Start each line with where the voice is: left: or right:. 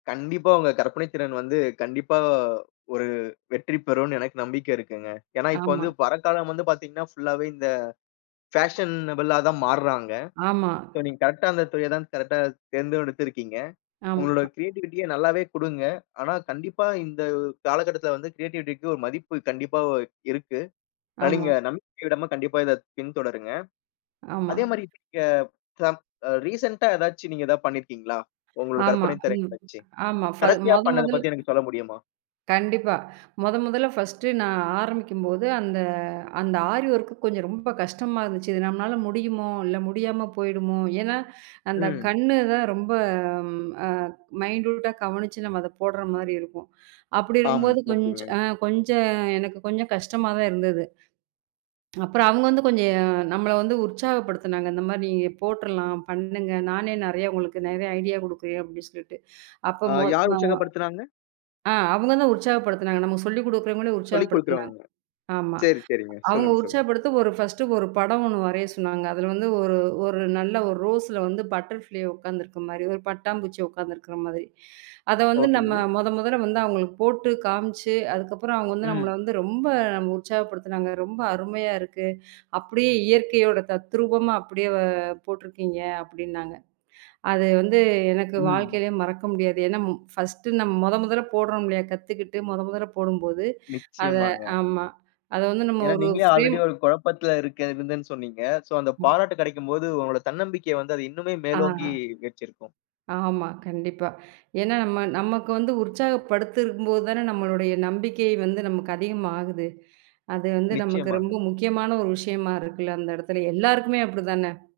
left: கண்டிப்பா. அவங்க கற்பனைத்திறன் வந்து, கண்டிப்பா. ஒரு வெற்றி பெறுன்னு எனக்கு நம்பிக்க இருக்குங்க. ஏன்னா, இப்ப
right: ஆமா.
left: வந்து பரக்காலம் வந்து பாத்தீங்கன்னா ஃபுல்லாவே இந்த ஃபாஷனபுளா தான் மாறுறாங்க.
right: ஆமா.
left: சோ நீங் கரெக்ட்டா அந்தத் து இடம் கரெக்ட்டா தேர்ந்தூ எடுத்திருக்கீங்க. உங்களோட
right: ஆம்மா.
left: க்ரியேட்டிவிட்டிய நல்லாவே குடுங்க. ஆனா கண்டிப்பா இந்தக் காலகட்டத்தில வந்து க்ரியேட்டிவிட்டிக்கு ஒரு மதிப்பு கண்டிப்பா இருக்கு.
right: ஆமா.
left: [unintelligible] நம்பிக்கைய விடாம கண்டிப்பா இதப் பின்தொடருங்க.
right: ஆமா.
left: அதே மாரி [unintelligible] ரீசெண்டா எதாச்சு நீங்க ஏதா பண்ணிருக்கீங்களா? உங்களோட
right: ஆமா,
left: கற்பனைத்திறன்
right: ம்
left: வெச்சு?
right: ஆமா. ஃபல்
left: கடைசியா
right: மொத
left: பண்ணத
right: மொதல்
left: பத்தி எனக்குச் சொல்ல முடியுமா?
right: கண்டிப்பா. மொத மொதல்ல ஃபர்ஸ்டு நான் ஆரம்பிக்கும்போது, அந்த அந்த ஆரி வொர்க் கொஞ்ச ரொம்ப கஷ்டமா இருந்துச்சு. இது நம்மனால முடியுமோ? இல்ல முடியாம போயிடுமோ? ஏன்னா அந்தக்
left: ம்.
right: கண்ணுதான் ரொம்ப, ஆ, மைன்டூட்டா கவனிச்சு நம்ம அதப் போடுற மாரி இருக்கும். அப்டி
left: ஆம்,
right: இருக்கும்போது கொஞ்
left: ஓக்கேங்க.
right: அ, கொஞ்ச எனக்குக் கொஞ்சம் கஷ்டமா தான் இருந்தது. அப்புறம் அவுங்க வந்து கொஞ்சம், ஆ நம்மள வந்து உற்சாகப்படுத்துனாங்க. இந்த மாரி நீங்கப் போட்டுரலாம், பண்ணுங்க. நானே நறையா உங்களுக்கு நெறைய ஐடியா குடுக்குறேன் அப்டி சொல்ட்டு. அப்போ
left: ஆ,
right: மொ
left: யார்
right: அ
left: உச்சகப்படுத்துனாங்க?
right: ஆ, அவுங்க தான் உற்சாகப்படுத்துனாங்க, நமக்கு சொல்லிக் குடுக்குற முன்னாடி உற்சாகப்படுத்துனாங்க.
left: சொல்லிக்குடுக்கிறவங்க.
right: ஆமா
left: சேரி, சேரிங்க.
right: அவுங்க
left: சொல்லுங்க, சொல்லுங்.
right: உற்சாகப்படுத்த ஒரு ஃபர்ஸ்டு ஒரு படம் ஒன்னு வரையச் சொன்னாங்க. அதுல வந்து ஒரு ஒரு நல்ல 1 ரோஸ்ல வந்து பட்டர்ஃப்ளை உக்காந்துருக்க மாரி, 1 பட்டாம் பூச்சி உக்காந்துருக்கிற மாதிரி. அத வந்து நம்ம
left: ஓக்கேங்க.
right: மொத மொதல்ல வந்து அவுங்களுக்கு போட்டுக் காம்ச்சு அதுக்கப்புறம் அவுங்க வந்து நம்மள
left: ம்.
right: வந்து ரொம்ப உற்சாகப்படுத்தனாங்க. ரொம்ப அருமையா இருக்கு. அப்டியே இயற்கையோட தத்ரூபமா அப்டியே வ போட்டுருக்கீங்க அப்டின்னாங்க. அது வந்து, எனக்கு
left: ம்.
right: வாழ்க்கையிலே மறக்க முடியாது. ஏன்னா மு ஃபர்ஸ்டு நம்ம மொத மொதல்ல போடுறோம் இல்லையா. கத்துக்கிட்டு மொத மொதல்ல போடும்போது அத
left: நிச்சியமாங்க.
right: ஆமா. அத வந்து நம்ம
left: ஏன்னா,
right: ஒரு
left: நீங்களே
right: ஃப்ரேம்
left: ஆல்ரெடி ஒரு குழப்பத்துல இருக்கறதுன்னு சொன்னீங்க. சோ அந்தப்
right: ம்.
left: பாராட்டு கெடைக்கும்போது உங்களோட தன்னம்பிக்கைய வந்து அது இன்னுமே
right: ஆ.
left: மேலோங்கி வெச்சிருக்கும்.
right: ஆமா. கண்டிப்பா. ஏன்னா நம்ம நமக்கு வந்து உற்சாகப்படுத்திருக்கும்போது தான, நம்மளுடைய நம்பிக்கை வந்து நமக்கு அதிகமா ஆகுது. அது வந்து நமக்கு ரொம்ப
left: நிச்சியமாங்க.
right: முக்கியமான ஒரு விஷயமா இருக்குல, அந்த இடத்துல எல்லாருக்குமே அப்டிதான?